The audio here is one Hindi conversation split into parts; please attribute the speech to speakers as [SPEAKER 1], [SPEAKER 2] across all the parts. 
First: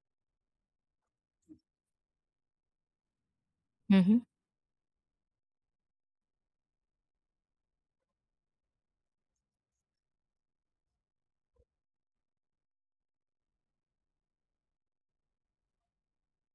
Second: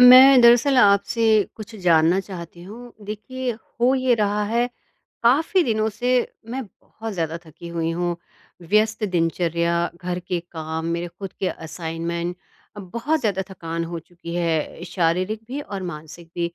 [SPEAKER 1] मैं दरअसल आपसे कुछ जानना चाहती हूँ। देखिए, हो
[SPEAKER 2] हुँ,
[SPEAKER 1] ये
[SPEAKER 2] हुँ।
[SPEAKER 1] रहा है, काफ़ी दिनों से मैं बहुत ज़्यादा थकी हुई हूँ। व्यस्त दिनचर्या, घर के काम, मेरे खुद के असाइनमेंट, बहुत ज़्यादा थकान हो चुकी है, शारीरिक भी और मानसिक भी।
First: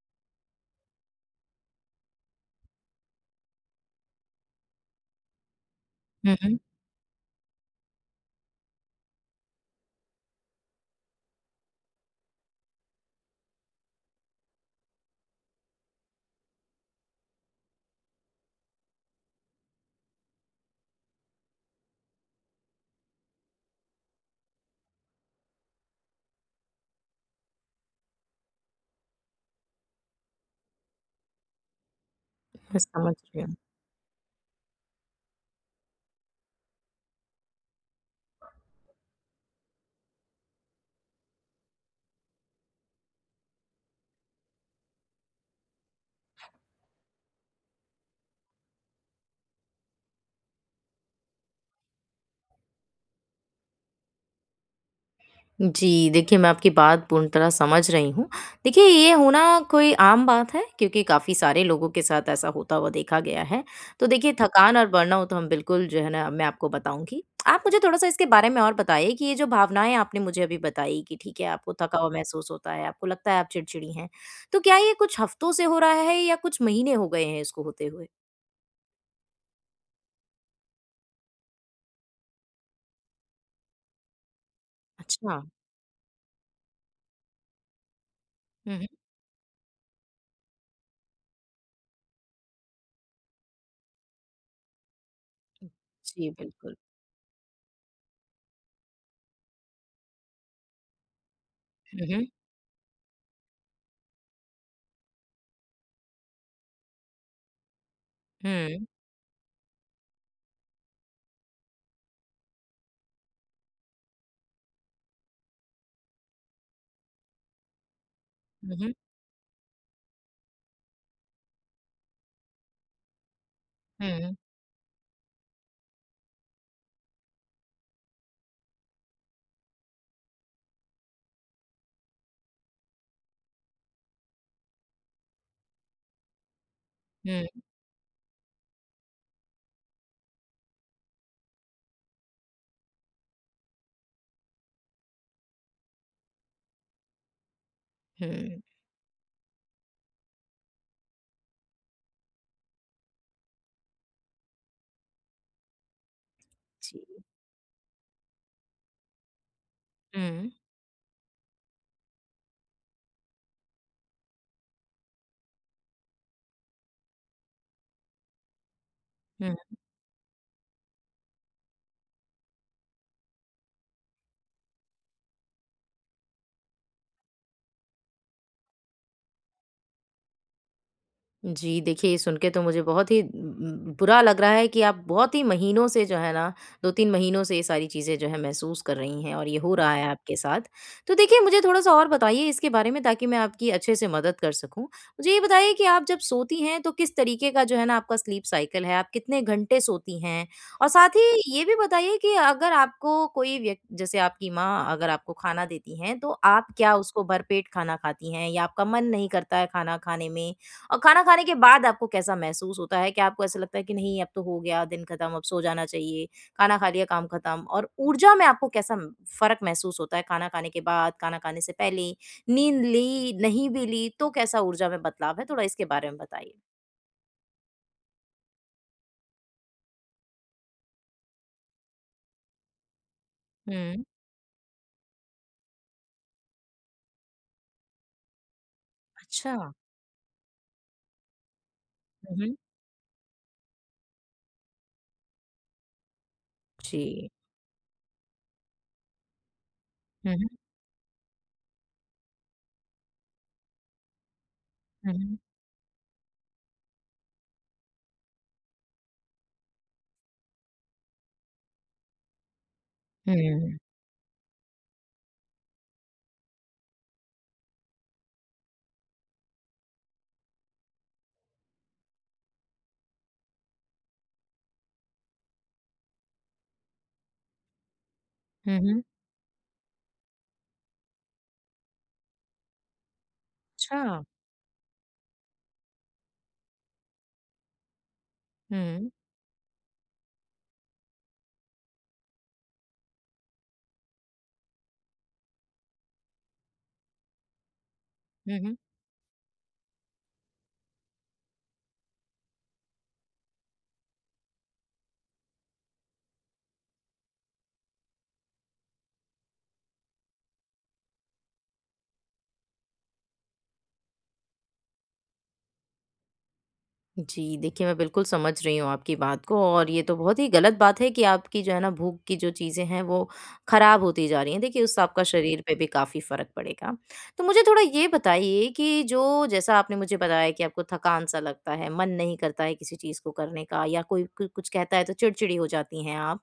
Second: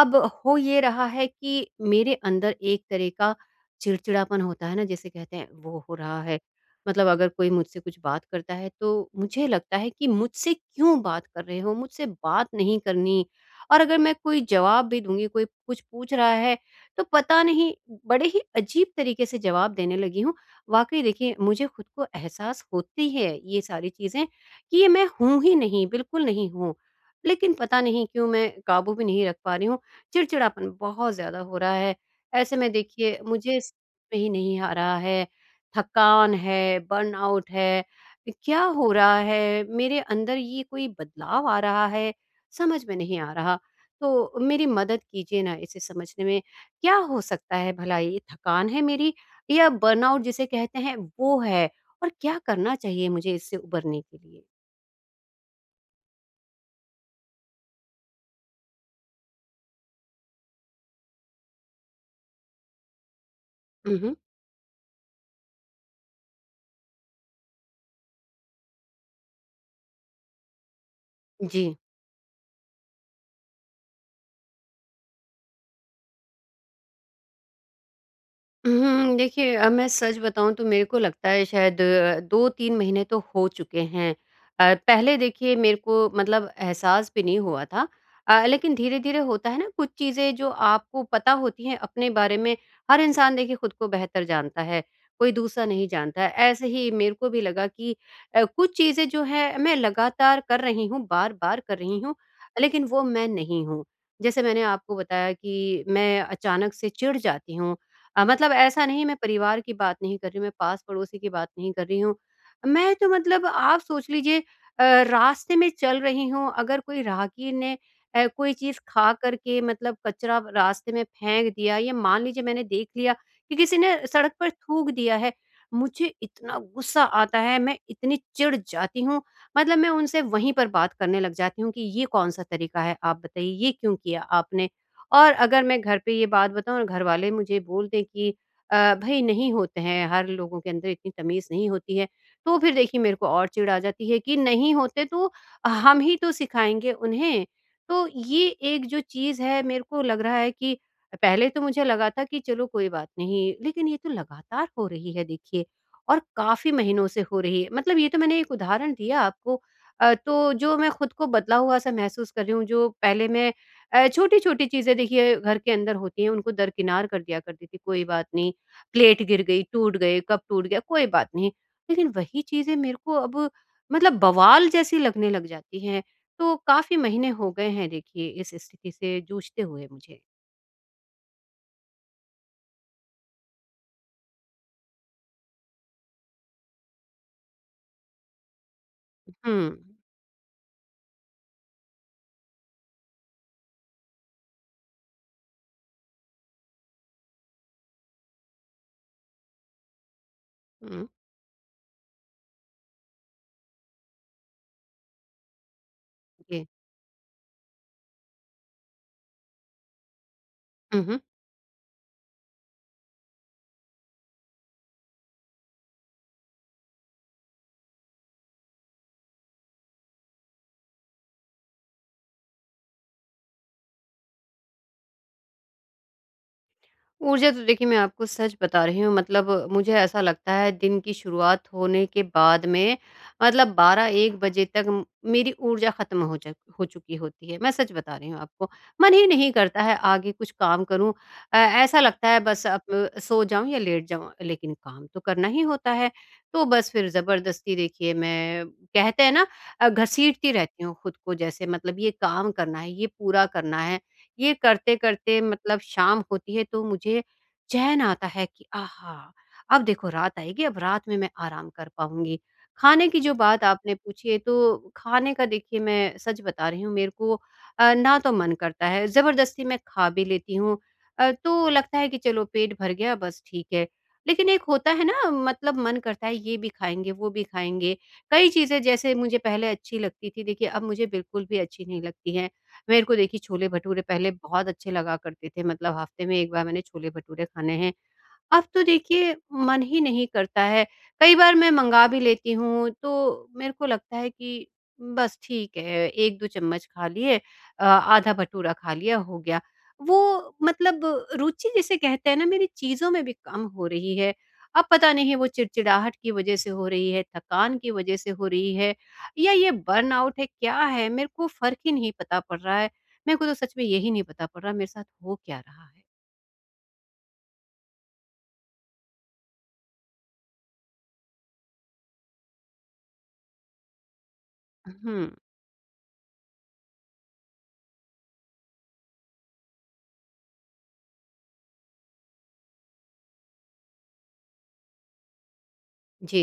[SPEAKER 1] अब हो ये रहा है कि मेरे अंदर एक तरह का चिड़चिड़ापन होता है ना जिसे कहते हैं वो हो रहा
[SPEAKER 2] हुँ,
[SPEAKER 1] है।
[SPEAKER 2] हुँ।
[SPEAKER 1] मतलब अगर कोई मुझसे कुछ बात करता है तो मुझे लगता है कि मुझसे क्यों बात कर रहे हो? मुझसे बात नहीं करनी और अगर मैं कोई जवाब भी दूँगी, कोई कुछ पूछ रहा है तो पता नहीं बड़े ही अजीब तरीके से जवाब देने लगी हूँ। वाक़ई देखिए मुझे खुद को एहसास होती है ये सारी चीज़ें कि ये मैं हूँ ही नहीं, बिल्कुल नहीं हूँ। लेकिन पता नहीं क्यों मैं काबू में नहीं रख पा रही हूँ। चिड़चिड़ापन बहुत ज़्यादा हो रहा है। ऐसे में
[SPEAKER 2] मैं समझ
[SPEAKER 1] देखिए
[SPEAKER 2] रही हूँ।
[SPEAKER 1] मुझे समझ में ही नहीं आ रहा है, थकान है, बर्नआउट है, क्या हो रहा है? मेरे अंदर ये कोई बदलाव आ रहा है, समझ में नहीं आ रहा। तो मेरी मदद कीजिए ना इसे समझने में, क्या हो सकता है भला ये थकान है मेरी या बर्नआउट जिसे कहते हैं वो है? और क्या करना चाहिए मुझे इससे उबरने के लिए?
[SPEAKER 2] जी, देखिए मैं आपकी बात पूर्ण तरह समझ रही हूँ। देखिए ये होना कोई आम बात है क्योंकि काफ़ी सारे लोगों के साथ ऐसा होता हुआ देखा गया है।
[SPEAKER 1] हुँ,
[SPEAKER 2] तो
[SPEAKER 1] हुँ।
[SPEAKER 2] देखिए थकान और बर्नआउट तो हम बिल्कुल जो है ना मैं आपको बताऊँगी। आप मुझे थोड़ा-सा इसके बारे में और बताइए कि ये जो भावनाएँ आपने मुझे अभी बताई कि ठीक है आपको
[SPEAKER 1] जी।
[SPEAKER 2] थका हुआ महसूस होता है, आपको लगता है आप चिड़चिड़ी हैं। तो क्या ये कुछ हफ्तों से हो रहा है या कुछ महीने हो गए हैं इसको होते हुए?
[SPEAKER 1] हुँ, देखिए मैं सच बताऊँ तो मेरे को लगता है शायद 2-3 महीने तो हो चुके हैं। पहले
[SPEAKER 2] अच्छा।
[SPEAKER 1] देखिए मेरे को मतलब एहसास भी नहीं हुआ था। लेकिन
[SPEAKER 2] हुँ, हुँ।
[SPEAKER 1] धीरे-धीरे होता है ना कुछ चीज़ें जो आपको पता होती हैं अपने बारे में, हर इंसान देखिए खुद को बेहतर जानता है, कोई दूसरा नहीं जानता है।
[SPEAKER 2] जी,
[SPEAKER 1] ऐसे
[SPEAKER 2] बिल्कुल।
[SPEAKER 1] ही मेरे को भी लगा कि कुछ चीज़ें जो हैं मैं लगातार कर रही हूँ, बार-बार कर रही
[SPEAKER 2] हुँ,
[SPEAKER 1] हूँ,
[SPEAKER 2] हुँ।
[SPEAKER 1] लेकिन वो मैं नहीं हूँ। जैसे मैंने आपको बताया कि मैं अचानक से चिढ़ जाती हूँ मतलब
[SPEAKER 2] हुँ।
[SPEAKER 1] ऐसा नहीं मैं परिवार की बात नहीं कर रही हूँ, मैं पास-पड़ोसी की बात नहीं कर रही हूँ। मैं तो मतलब आप सोच लीजिए अ, रास्ते में चल रही हूँ, अगर कोई राहगीर ने कोई
[SPEAKER 2] हुँ,
[SPEAKER 1] चीज़
[SPEAKER 2] हुँ।
[SPEAKER 1] खा कर के मतलब कचरा रास्ते में फेंक दिया या मान लीजिए मैंने देख लिया कि किसी ने
[SPEAKER 2] हुँ,
[SPEAKER 1] सड़क
[SPEAKER 2] हुँ।
[SPEAKER 1] पर थूक दिया है, मुझे इतना गुस्सा आता है, मैं इतनी चिढ़ जाती हूँ, मतलब मैं उनसे वहीं पर बात करने लग जाती हूँ कि ये कौन-सा तरीका है आप बताइए, ये क्यों किया आपने? और अगर मैं घर पे ये बात बताऊँ और घरवाले मुझे बोल दें कि भई नहीं होते हैं, हर लोगों के अंदर इतनी तमीज़ नहीं होती है, तो फिर देखिए मेरे को और चिढ़ आ जाती है कि नहीं होते तो हम ही तो सिखाएँगे उन्हें। तो ये
[SPEAKER 2] हुँ।
[SPEAKER 1] एक जो चीज़ है मेरे को लग रहा है कि पहले तो मुझे लगा था कि चलो कोई बात नहीं, लेकिन ये तो लगातार हो रही है देखिए और काफ़ी
[SPEAKER 2] जी।
[SPEAKER 1] महीनों से हो रही है। मतलब ये तो मैंने एक उदाहरण दिया आपको
[SPEAKER 2] हुँ, हुँ।
[SPEAKER 1] तो जो मैं खुद को बदला हुआ-सा महसूस कर रही हूँ, जो पहले मैं छोटी-छोटी चीज़ें देखिए घर के अंदर होती हैं, उनको दरकिनार कर दिया करती थी, कोई बात नहीं, प्लेट गिर गई, टूट गए, कप टूट गया, कोई बात नहीं। लेकिन वही चीज़ें मेरे को अब मतलब बवाल जैसी लगने लग जाती हैं, तो काफ़ी महीने हो गए हैं देखिए इस स्थिति से जूझते हुए मुझे।
[SPEAKER 2] जी, देखिए, ये सुन के तो मुझे बहुत ही बुरा लग रहा है कि आप बहुत ही महीनों से जो है ना, 2-3 महीनों से ये सारी चीज़ें जो है महसूस कर रही हैं और
[SPEAKER 1] हुँ,
[SPEAKER 2] ये हो रहा है आपके साथ। तो देखिए, मुझे थोड़ा-सा और बताइए इसके बारे में ताकि मैं आपकी अच्छे से मदद कर सकूँ। मुझे ये बताइए कि आप जब सोती हैं तो किस तरीके का जो है ना आपका स्लीप साइकिल है, आप कितने घंटे सोती हैं? और
[SPEAKER 1] हुँ,
[SPEAKER 2] साथ ही ये भी बताइए कि अगर आपको कोई व्यक जैसे आपकी माँ अगर आपको खाना देती हैं, तो
[SPEAKER 1] जी।
[SPEAKER 2] आप क्या उसको भरपेट खाना खाती हैं या आपका मन नहीं करता है खाना खाने में। और
[SPEAKER 1] हुँ, हुँ।
[SPEAKER 2] खाना खाने के बाद आपको कैसा महसूस होता है? क्या आपको ऐसा लगता है कि नहीं अब तो हो गया, दिन खत्म, अब सो जाना चाहिए, खाना खा लिया, काम खत्म और ऊर्जा में आपको कैसा म फ़र्क महसूस होता है खाना खाने के बाद, खाना खाने से पहले, नींद ली, नहीं भी ली तो कैसा ऊर्जा में बदलाव है? थोड़ा इसके बारे में बताइए।
[SPEAKER 1] ऊर्जा तो देखिए मैं आपको सच बता रही हूँ मतलब मुझे ऐसा लगता है दिन की शुरुआत होने के बाद में मतलब
[SPEAKER 2] हुँ,
[SPEAKER 1] 12-1 बजे तक मेरी ऊर्जा खत्म हो जा हो चुकी होती है मैं सच बता रही हूँ आपको मन ही नहीं
[SPEAKER 2] अच्छा।
[SPEAKER 1] करता है आगे कुछ काम करूँ ऐसा लगता
[SPEAKER 2] हुँ,
[SPEAKER 1] है
[SPEAKER 2] हुँ।
[SPEAKER 1] बस अब सो जाऊँ या लेट जाऊँ लेकिन काम तो करना ही होता है तो बस फिर
[SPEAKER 2] जी।
[SPEAKER 1] जबरदस्ती देखिए मैं कहते हैं ना
[SPEAKER 2] हुँ, हुँ।
[SPEAKER 1] घसीटती रहती हूँ खुद को जैसे मतलब ये काम करना है ये पूरा करना है ये
[SPEAKER 2] हुँ, हुँ।
[SPEAKER 1] करते-करते मतलब शाम होती है तो मुझे चैन आता है कि आहा! अब देखो रात आएगी, अब रात में मैं आराम कर पाऊँगी। खाने की जो बात
[SPEAKER 2] हुँ।
[SPEAKER 1] आपने पूछी है तो खाने का देखिए मैं सच बता रही हूँ मेरे को ना तो मन करता है, ज़बरदस्ती मैं खा भी लेती हूँ। तो लगता है कि चलो पेट भर गया बस ठीक है। लेकिन एक होता है ना मतलब मन करता है ये भी खाएँगे, वो भी खाएँगे। कई
[SPEAKER 2] हुँ,
[SPEAKER 1] चीज़ें
[SPEAKER 2] हुँ।
[SPEAKER 1] जैसे मुझे पहले अच्छी लगती थी देखिए अब मुझे बिल्कुल भी अच्छी नहीं लगती हैं। मेरे को देखिए छोले-भटूरे
[SPEAKER 2] अच्छा।
[SPEAKER 1] पहले बहुत अच्छे लगा करते थे, मतलब हफ्ते में 1 बार मैंने छोले-भटूरे खाने हैं। अब
[SPEAKER 2] हुँ,
[SPEAKER 1] तो
[SPEAKER 2] हुँ।
[SPEAKER 1] देखिए मन ही नहीं करता है। कई बार मैं मँगा भी लेती हूँ तो मेरे को लगता है कि बस ठीक है 1-2 चम्मच खा लिए आधा
[SPEAKER 2] हुँ,
[SPEAKER 1] भटूरा
[SPEAKER 2] हुँ।
[SPEAKER 1] खा लिया हो गया। वो मतलब रुचि जिसे कहते हैं ना मेरी चीज़ों में भी कम हो रही है। अब पता नहीं वो चिड़चिड़ाहट की वज़ह से हो रही है, थकान की वज़ह से हो रही है या ये बर्नआउट है, क्या है? मेरे को फ़र्क ही नहीं पता पड़ रहा है। मेरे को तो सच में यही नहीं पता पड़ रहा मेरे साथ हो क्या रहा है।
[SPEAKER 2] जी, देखिए मैं बिल्कुल समझ रही हूँ आपकी बात को और ये तो बहुत ही गलत बात है कि आपकी जो है ना भूख की जो चीज़ें हैं वो ख़राब होती जा रही हैं। देखिए उससे आपका
[SPEAKER 1] हुँ,
[SPEAKER 2] शरीर पे भी काफ़ी फ़र्क पड़ेगा। तो मुझे थोड़ा ये बताइए कि जो जैसा आपने मुझे बताया कि आपको थकान-सा लगता है, मन नहीं करता है किसी चीज़ को करने का या कोई कु कुछ कहता है तो चिड़चिड़ी हो जाती हैं आप।
[SPEAKER 1] जी।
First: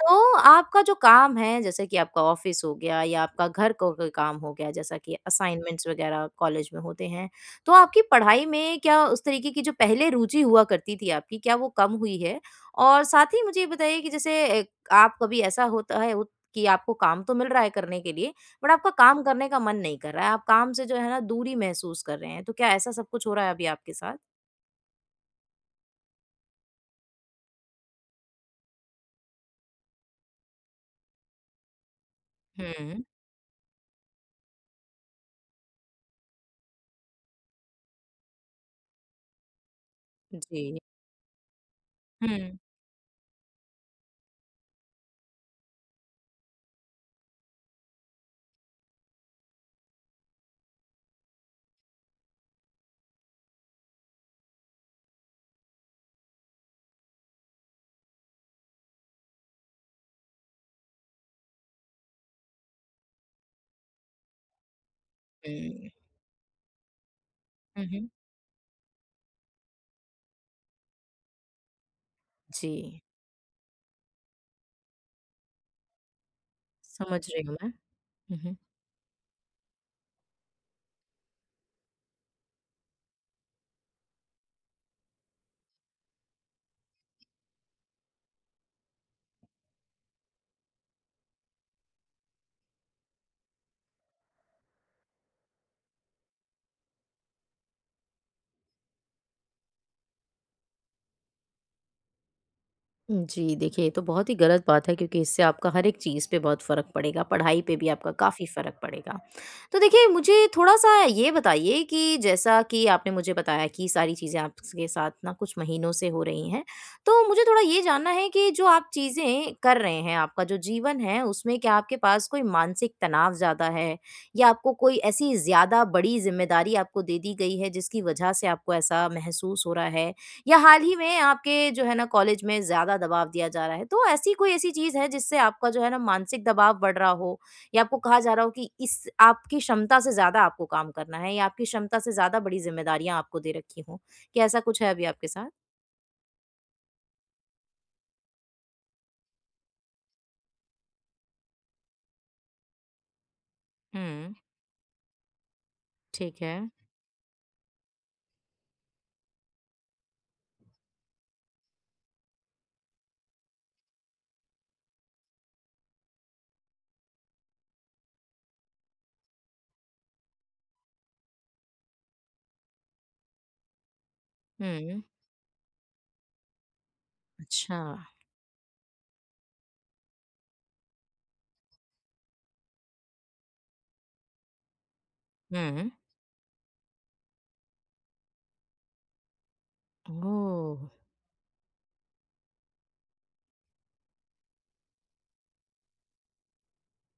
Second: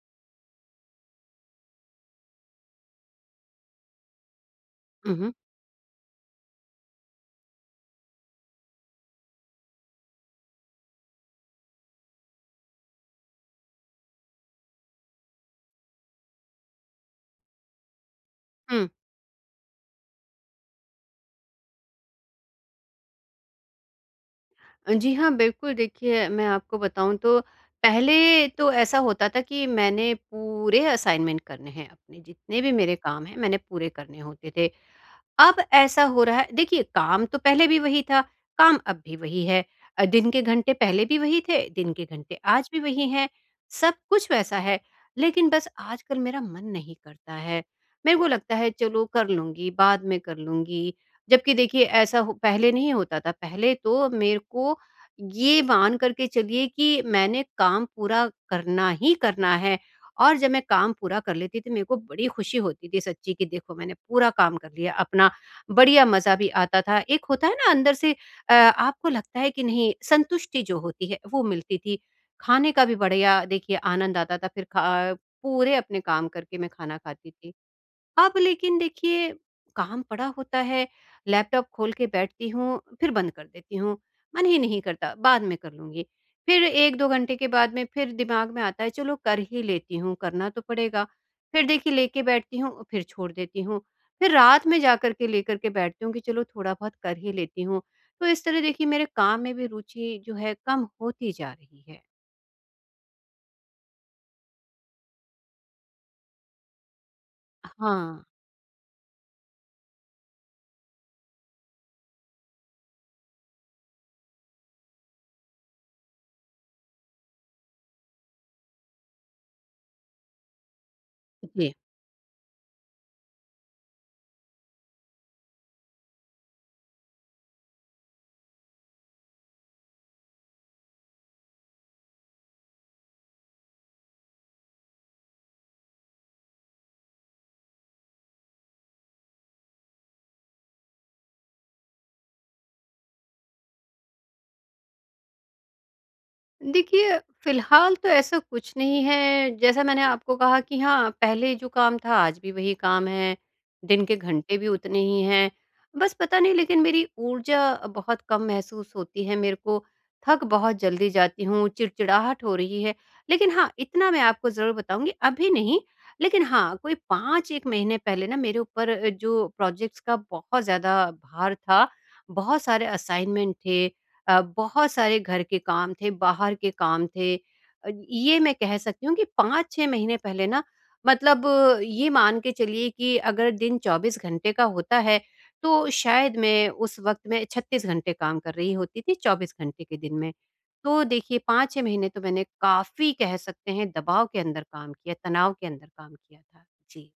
[SPEAKER 2] तो आपका जो काम है जैसे कि आपका ऑफिस हो गया या आपका घर का कोई काम हो गया जैसा
[SPEAKER 1] हुँ,
[SPEAKER 2] कि
[SPEAKER 1] हुँ।
[SPEAKER 2] असाइनमेंट्स वगैरह कॉलेज में होते हैं, तो आपकी पढ़ाई में क्या उस तरीके की जो पहले रुचि हुआ करती थी आपकी क्या वो कम हुई है? और साथ ही मुझे ये बताइए कि जैसे आप कभी ऐसा होता है उत कि आपको काम तो मिल रहा है करने के लिए, बट
[SPEAKER 1] हुँ।
[SPEAKER 2] आपका काम करने का मन नहीं कर रहा है, आप काम से जो है ना दूरी महसूस कर रहे हैं, तो क्या ऐसा सब कुछ हो रहा है अभी आपके साथ?
[SPEAKER 1] जी हाँ, बिल्कुल, देखिए मैं आपको बताऊँ तो पहले तो ऐसा होता था कि मैंने पूरे असाइनमेंट करने हैं अपने, जितने भी मेरे
[SPEAKER 2] हुँ,
[SPEAKER 1] काम हैं मैंने पूरे करने होते थे। अब ऐसा हो रहा है देखिए काम तो पहले भी वही था, काम अब भी वही है। दिन के घंटे
[SPEAKER 2] जी।
[SPEAKER 1] पहले भी वही थे, दिन के घंटे
[SPEAKER 2] हुँ,
[SPEAKER 1] आज भी वही हैं। सब कुछ वैसा है, लेकिन बस आजकल मेरा मन नहीं करता है। मेरे को लगता है चलो कर लूँगी, बाद में कर लूँगी। जबकि देखिए ऐसा हो पहले नहीं होता था, पहले तो मेरे को ये मान कर के चलिए कि मैंने काम पूरा करना ही करना है और जब मैं काम पूरा कर लेती थी, मेरे को बड़ी खुशी होती थी सच्ची कि देखो मैंने पूरा काम कर लिया अपना।
[SPEAKER 2] हुँ,
[SPEAKER 1] बढ़िया मज़ा भी आता था। एक होता है ना
[SPEAKER 2] हुँ,
[SPEAKER 1] अंदर
[SPEAKER 2] हुँ।
[SPEAKER 1] से आपको लगता है कि नहीं संतुष्टि जो होती है वो मिलती थी। खाने का भी
[SPEAKER 2] जी,
[SPEAKER 1] बढ़िया देखिए आनंद आता था फिर खा पूरे अपने काम करके मैं खाना
[SPEAKER 2] समझ
[SPEAKER 1] खाती
[SPEAKER 2] रही
[SPEAKER 1] थी।
[SPEAKER 2] हूँ मैं।
[SPEAKER 1] अब
[SPEAKER 2] हुँ, हुँ।
[SPEAKER 1] लेकिन देखिए काम पड़ा होता है, लैपटॉप खोल के बैठती हूँ, फिर बंद कर देती हूँ, मन ही नहीं करता, बाद में कर लूँगी। फिर 1-2 घंटे के बाद में फिर दिमाग में आता है चलो कर ही लेती हूँ, करना तो पड़ेगा। फिर देखिए लेके बैठती हूँ, फिर छोड़ देती हूँ। फिर रात में जाकर के लेकर के बैठती हूँ कि चलो थोड़ा बहुत कर ही लेती हूँ। तो इस तरह देखिए मेरे काम में भी रुचि जो है कम होती जा रही है।
[SPEAKER 2] जी, देखिए ये तो बहुत ही गलत बात है क्योंकि इससे आपका हर एक चीज़ पे बहुत फ़र्क पड़ेगा, पढ़ाई पे भी आपका
[SPEAKER 1] हाँ।
[SPEAKER 2] काफ़ी फ़र्क पड़ेगा। तो देखिए मुझे थोड़ा-सा ये बताइए कि जैसा कि आपने मुझे बताया कि सारी चीज़ें आपके साथ ना कुछ महीनों से हो रही हैं, तो मुझे थोड़ा ये जानना है कि जो आप चीज़ें कर रहे हैं, आपका जो जीवन है उसमें
[SPEAKER 1] जी।
[SPEAKER 2] क्या आपके पास कोई मानसिक तनाव ज़्यादा है? या आपको कोई ऐसी ज़्यादा बड़ी ज़िम्मेदारी आपको दे दी गई है जिसकी वजह से आपको ऐसा महसूस हो रहा है? या हाल ही में आपके जो है ना कॉलेज में ज़्यादा दबाव दिया जा रहा है। तो ऐसी कोई ऐसी चीज़ है जिससे आपका जो है ना मानसिक दबाव बढ़ रहा हो या आपको कहा जा रहा हो कि इस आपकी क्षमता से ज़्यादा आपको काम करना है या आपकी क्षमता से ज़्यादा बड़ी ज़िम्मेदारियाँ आपको दे रखी हों? क्या ऐसा कुछ है अभी आपके साथ?
[SPEAKER 1] देखिए, फ़िलहाल तो ऐसा कुछ नहीं है, जैसा मैंने आपको कहा कि हाँ, पहले जो काम था आज भी वही काम है, दिन के
[SPEAKER 2] हुँ,
[SPEAKER 1] घंटे भी उतने ही हैं। बस पता
[SPEAKER 2] ठीक
[SPEAKER 1] नहीं
[SPEAKER 2] है।
[SPEAKER 1] लेकिन मेरी ऊर्जा बहुत कम महसूस होती है मेरे को, थक बहुत जल्दी जाती हूँ, चिड़चिड़ाहट हो रही है। लेकिन हाँ, इतना मैं आपको ज़रूर बताऊँगी अभी नहीं, लेकिन हाँ, कोई 5-1 महीने पहले ना मेरे ऊपर जो प्रोजेक्ट्स का बहुत ज़्यादा भार था, बहुत सारे असाइनमेंट थे बहुत
[SPEAKER 2] हुँ,
[SPEAKER 1] सारे घर के काम थे, बाहर के काम थे।
[SPEAKER 2] अच्छा।
[SPEAKER 1] ये मैं कह सकती हूँ कि 5-6 महीने पहले ना मतलब ये मान के चलिए कि अगर दिन 24 घंटे का होता है, तो
[SPEAKER 2] हुँ,
[SPEAKER 1] शायद मैं उस वक़्त में 36 घंटे काम कर रही होती थी 24 घंटे के दिन में।
[SPEAKER 2] ओह!
[SPEAKER 1] तो देखिए 5-6 महीने तो मैंने काफ़ी कह सकते हैं दबाव के अंदर काम किया, तनाव के अंदर काम किया था। जी।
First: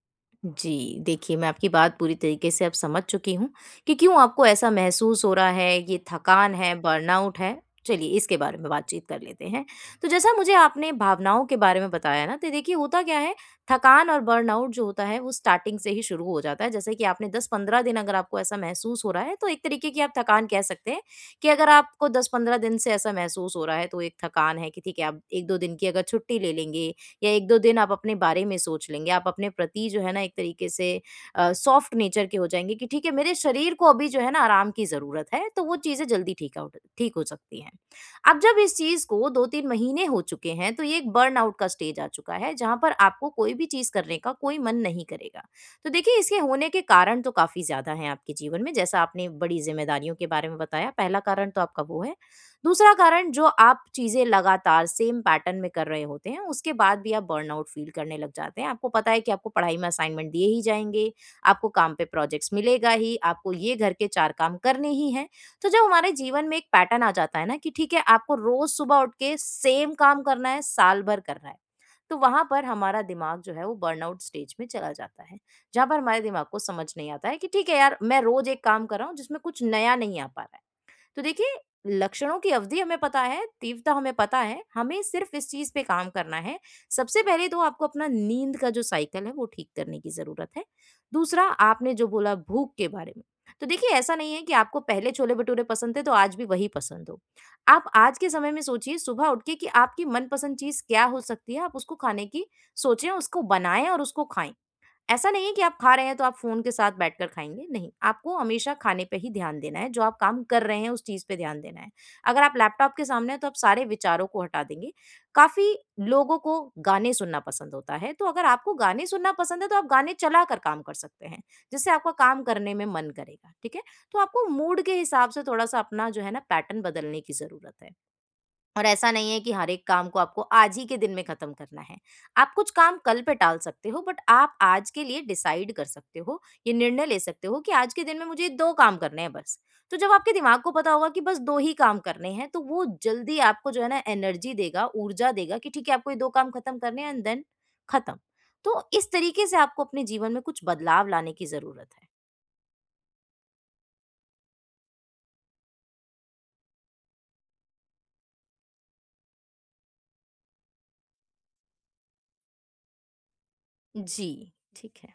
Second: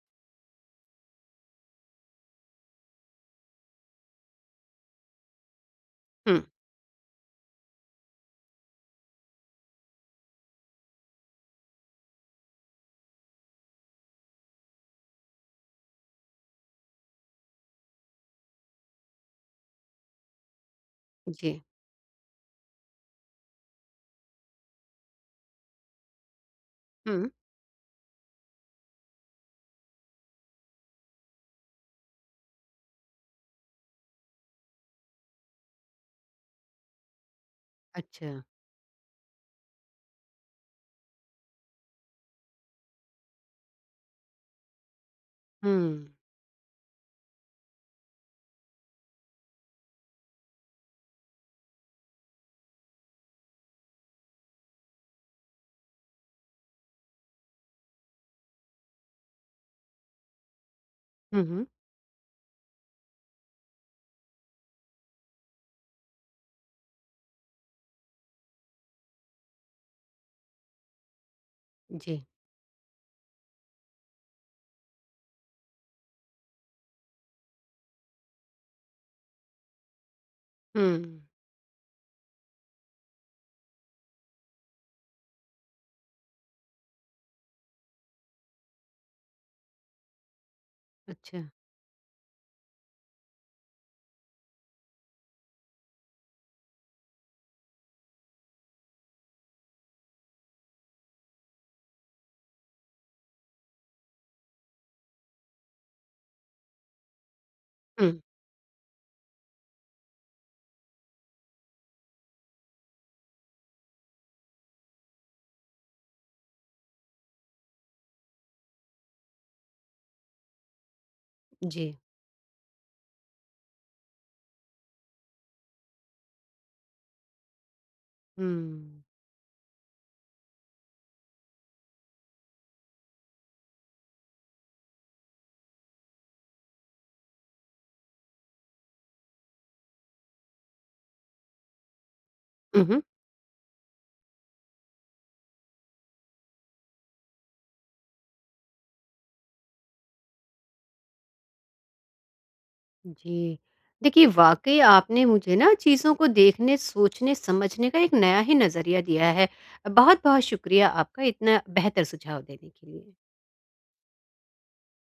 [SPEAKER 2] जी, देखिए मैं आपकी बात पूरी तरीके से अब समझ चुकी हूँ कि क्यों आपको ऐसा महसूस हो रहा है, ये
[SPEAKER 1] हुँ।
[SPEAKER 2] थकान है, बर्नआउट है। चलिए इसके बारे में बातचीत कर लेते हैं। तो जैसा मुझे आपने भावनाओं के बारे में बताया ना, तो देखिए होता क्या है, थकान और बर्नआउट जो होता है वो स्टार्टिंग से ही शुरू हो जाता है। जैसे कि आपने 10-15 दिन अगर आपको ऐसा महसूस हो रहा है, तो एक तरीके की आप थकान कह सकते हैं कि
[SPEAKER 1] जी।
[SPEAKER 2] अगर आपको 10-15 दिन से ऐसा महसूस हो रहा है, तो एक थकान है कि ठीक है, आप 1-2 दिन की अगर छुट्टी ले लेंगे
[SPEAKER 1] हुँ।
[SPEAKER 2] या 1-2 दिन आप अपने बारे में सोच लेंगे। आप अपने प्रति जो है ना एक तरीके से सॉफ्ट नेचर के हो जाएँगे कि ठीक है मेरे शरीर को अभी जो है ना आराम की ज़रूरत है, तो वो चीज़ें जल्दी ठीक हो सकती हैं।
[SPEAKER 1] अच्छा।
[SPEAKER 2] अब जब इस चीज़ को 2-3 महीने हो चुके हैं, तो ये एक बर्नआउट का स्टेज आ चुका है, जहाँ पर आपको कोई भी चीज़ करने का कोई मन नहीं करेगा। तो
[SPEAKER 1] हुँ।
[SPEAKER 2] देखिए इसके होने के कारण तो काफ़ी ज़्यादा हैं आपके जीवन में, जैसा आपने बड़ी ज़िम्मेदारियों के बारे में बताया, पहला कारण तो आपका वो है। दूसरा कारण जो आप चीज़ें लगातार सेम पैटर्न में कर रहे होते हैं, उसके बाद भी आप बर्नआउट फ़ील करने लग जाते हैं। आपको पता है कि आपको पढ़ाई में असाइनमेंट दिए ही जाएँगे,
[SPEAKER 1] हुँ, हुँ।
[SPEAKER 2] आपको काम पे प्रोजेक्ट्स मिलेगा ही, आपको ये घर के 4 काम करने ही हैं। तो जब हमारे जीवन में एक पैटर्न आ जाता है ना कि ठीक है, आपको रोज़ सुबह उठ के सेम काम करना है, साल भर करना है। तो
[SPEAKER 1] जी।
[SPEAKER 2] वहाँ पर हमारा दिमाग जो है वो बर्नआउट स्टेज में चला जाता है, जहाँ पर हमारे दिमाग को समझ नहीं आता है कि ठीक है यार, मैं रोज़ एक काम कर रहा हूँ जिसमें कुछ नया नहीं आ पा रहा है।
[SPEAKER 1] हुँ।
[SPEAKER 2] तो देखिए लक्षणों की अवधि हमें पता है, तीव्रता हमें पता है, हमें सिर्फ इस चीज़ पे काम करना है। सबसे पहले तो आपको अपना नींद का जो साइकिल है वो ठीक करने की ज़रूरत है।
[SPEAKER 1] अच्छा।
[SPEAKER 2] दूसरा आपने जो बोला भूख के बारे में, तो देखिए ऐसा नहीं है कि आपको पहले छोले-भटूरे पसंद थे तो आज भी वही पसंद हो। आप आज के समय में सोचिए सुबह उठ के कि आपकी मनपसंद चीज़ क्या हो सकती है, आप उसको खाने की सोचें, उसको बनाएँ और उसको खाएँ। ऐसा नहीं है कि आप खा रहे हैं तो आप फ़ोन के साथ बैठकर खाएँगे, नहीं।
[SPEAKER 1] हुँ।
[SPEAKER 2] आपको हमेशा खाने पे ही ध्यान देना है, जो आप काम कर रहे हैं उस चीज़ पे ध्यान देना है। अगर आप लैपटॉप के सामने हैं तो आप सारे विचारों को हटा देंगे। काफ़ी लोगों को गाने सुनना पसंद होता है, तो अगर आपको गाने सुनना पसंद है तो आप गाने चलाकर काम कर सकते हैं, जिससे
[SPEAKER 1] जी।
[SPEAKER 2] आपका काम करने में मन करेगा, ठीक है? तो आपको मूड के हिसाब से थोड़ा-सा अपना जो है ना पैटर्न बदलने की ज़रूरत है। और
[SPEAKER 1] हुँ।
[SPEAKER 2] ऐसा नहीं है कि हर एक काम को आपको आज ही के दिन में खत्म करना है। आप कुछ काम कल पे टाल सकते हो, बट आप आज के लिए डिसाइड कर सकते हो, ये निर्णय ले सकते हो कि आज के दिन में मुझे दो काम करने हैं बस। तो जब आपके दिमाग को पता होगा कि बस दो ही काम करने हैं तो वो
[SPEAKER 1] उहुँ,
[SPEAKER 2] जल्दी आपको जो है ना एनर्जी देगा, ऊर्जा देगा कि ठीक है आपको ये दो काम खत्म करने हैं एंड देन खत्म। तो इस तरीके से आपको अपने जीवन में कुछ बदलाव लाने की जरूरत
[SPEAKER 1] जी। देखिए, वाक़ई आपने मुझे ना चीज़ों को देखने, सोचने, समझने का एक नया ही नज़रिया दिया है। बहुत-बहुत शुक्रिया आपका इतना बेहतर सुझाव देने के लिए।
[SPEAKER 2] है। जी, ठीक है।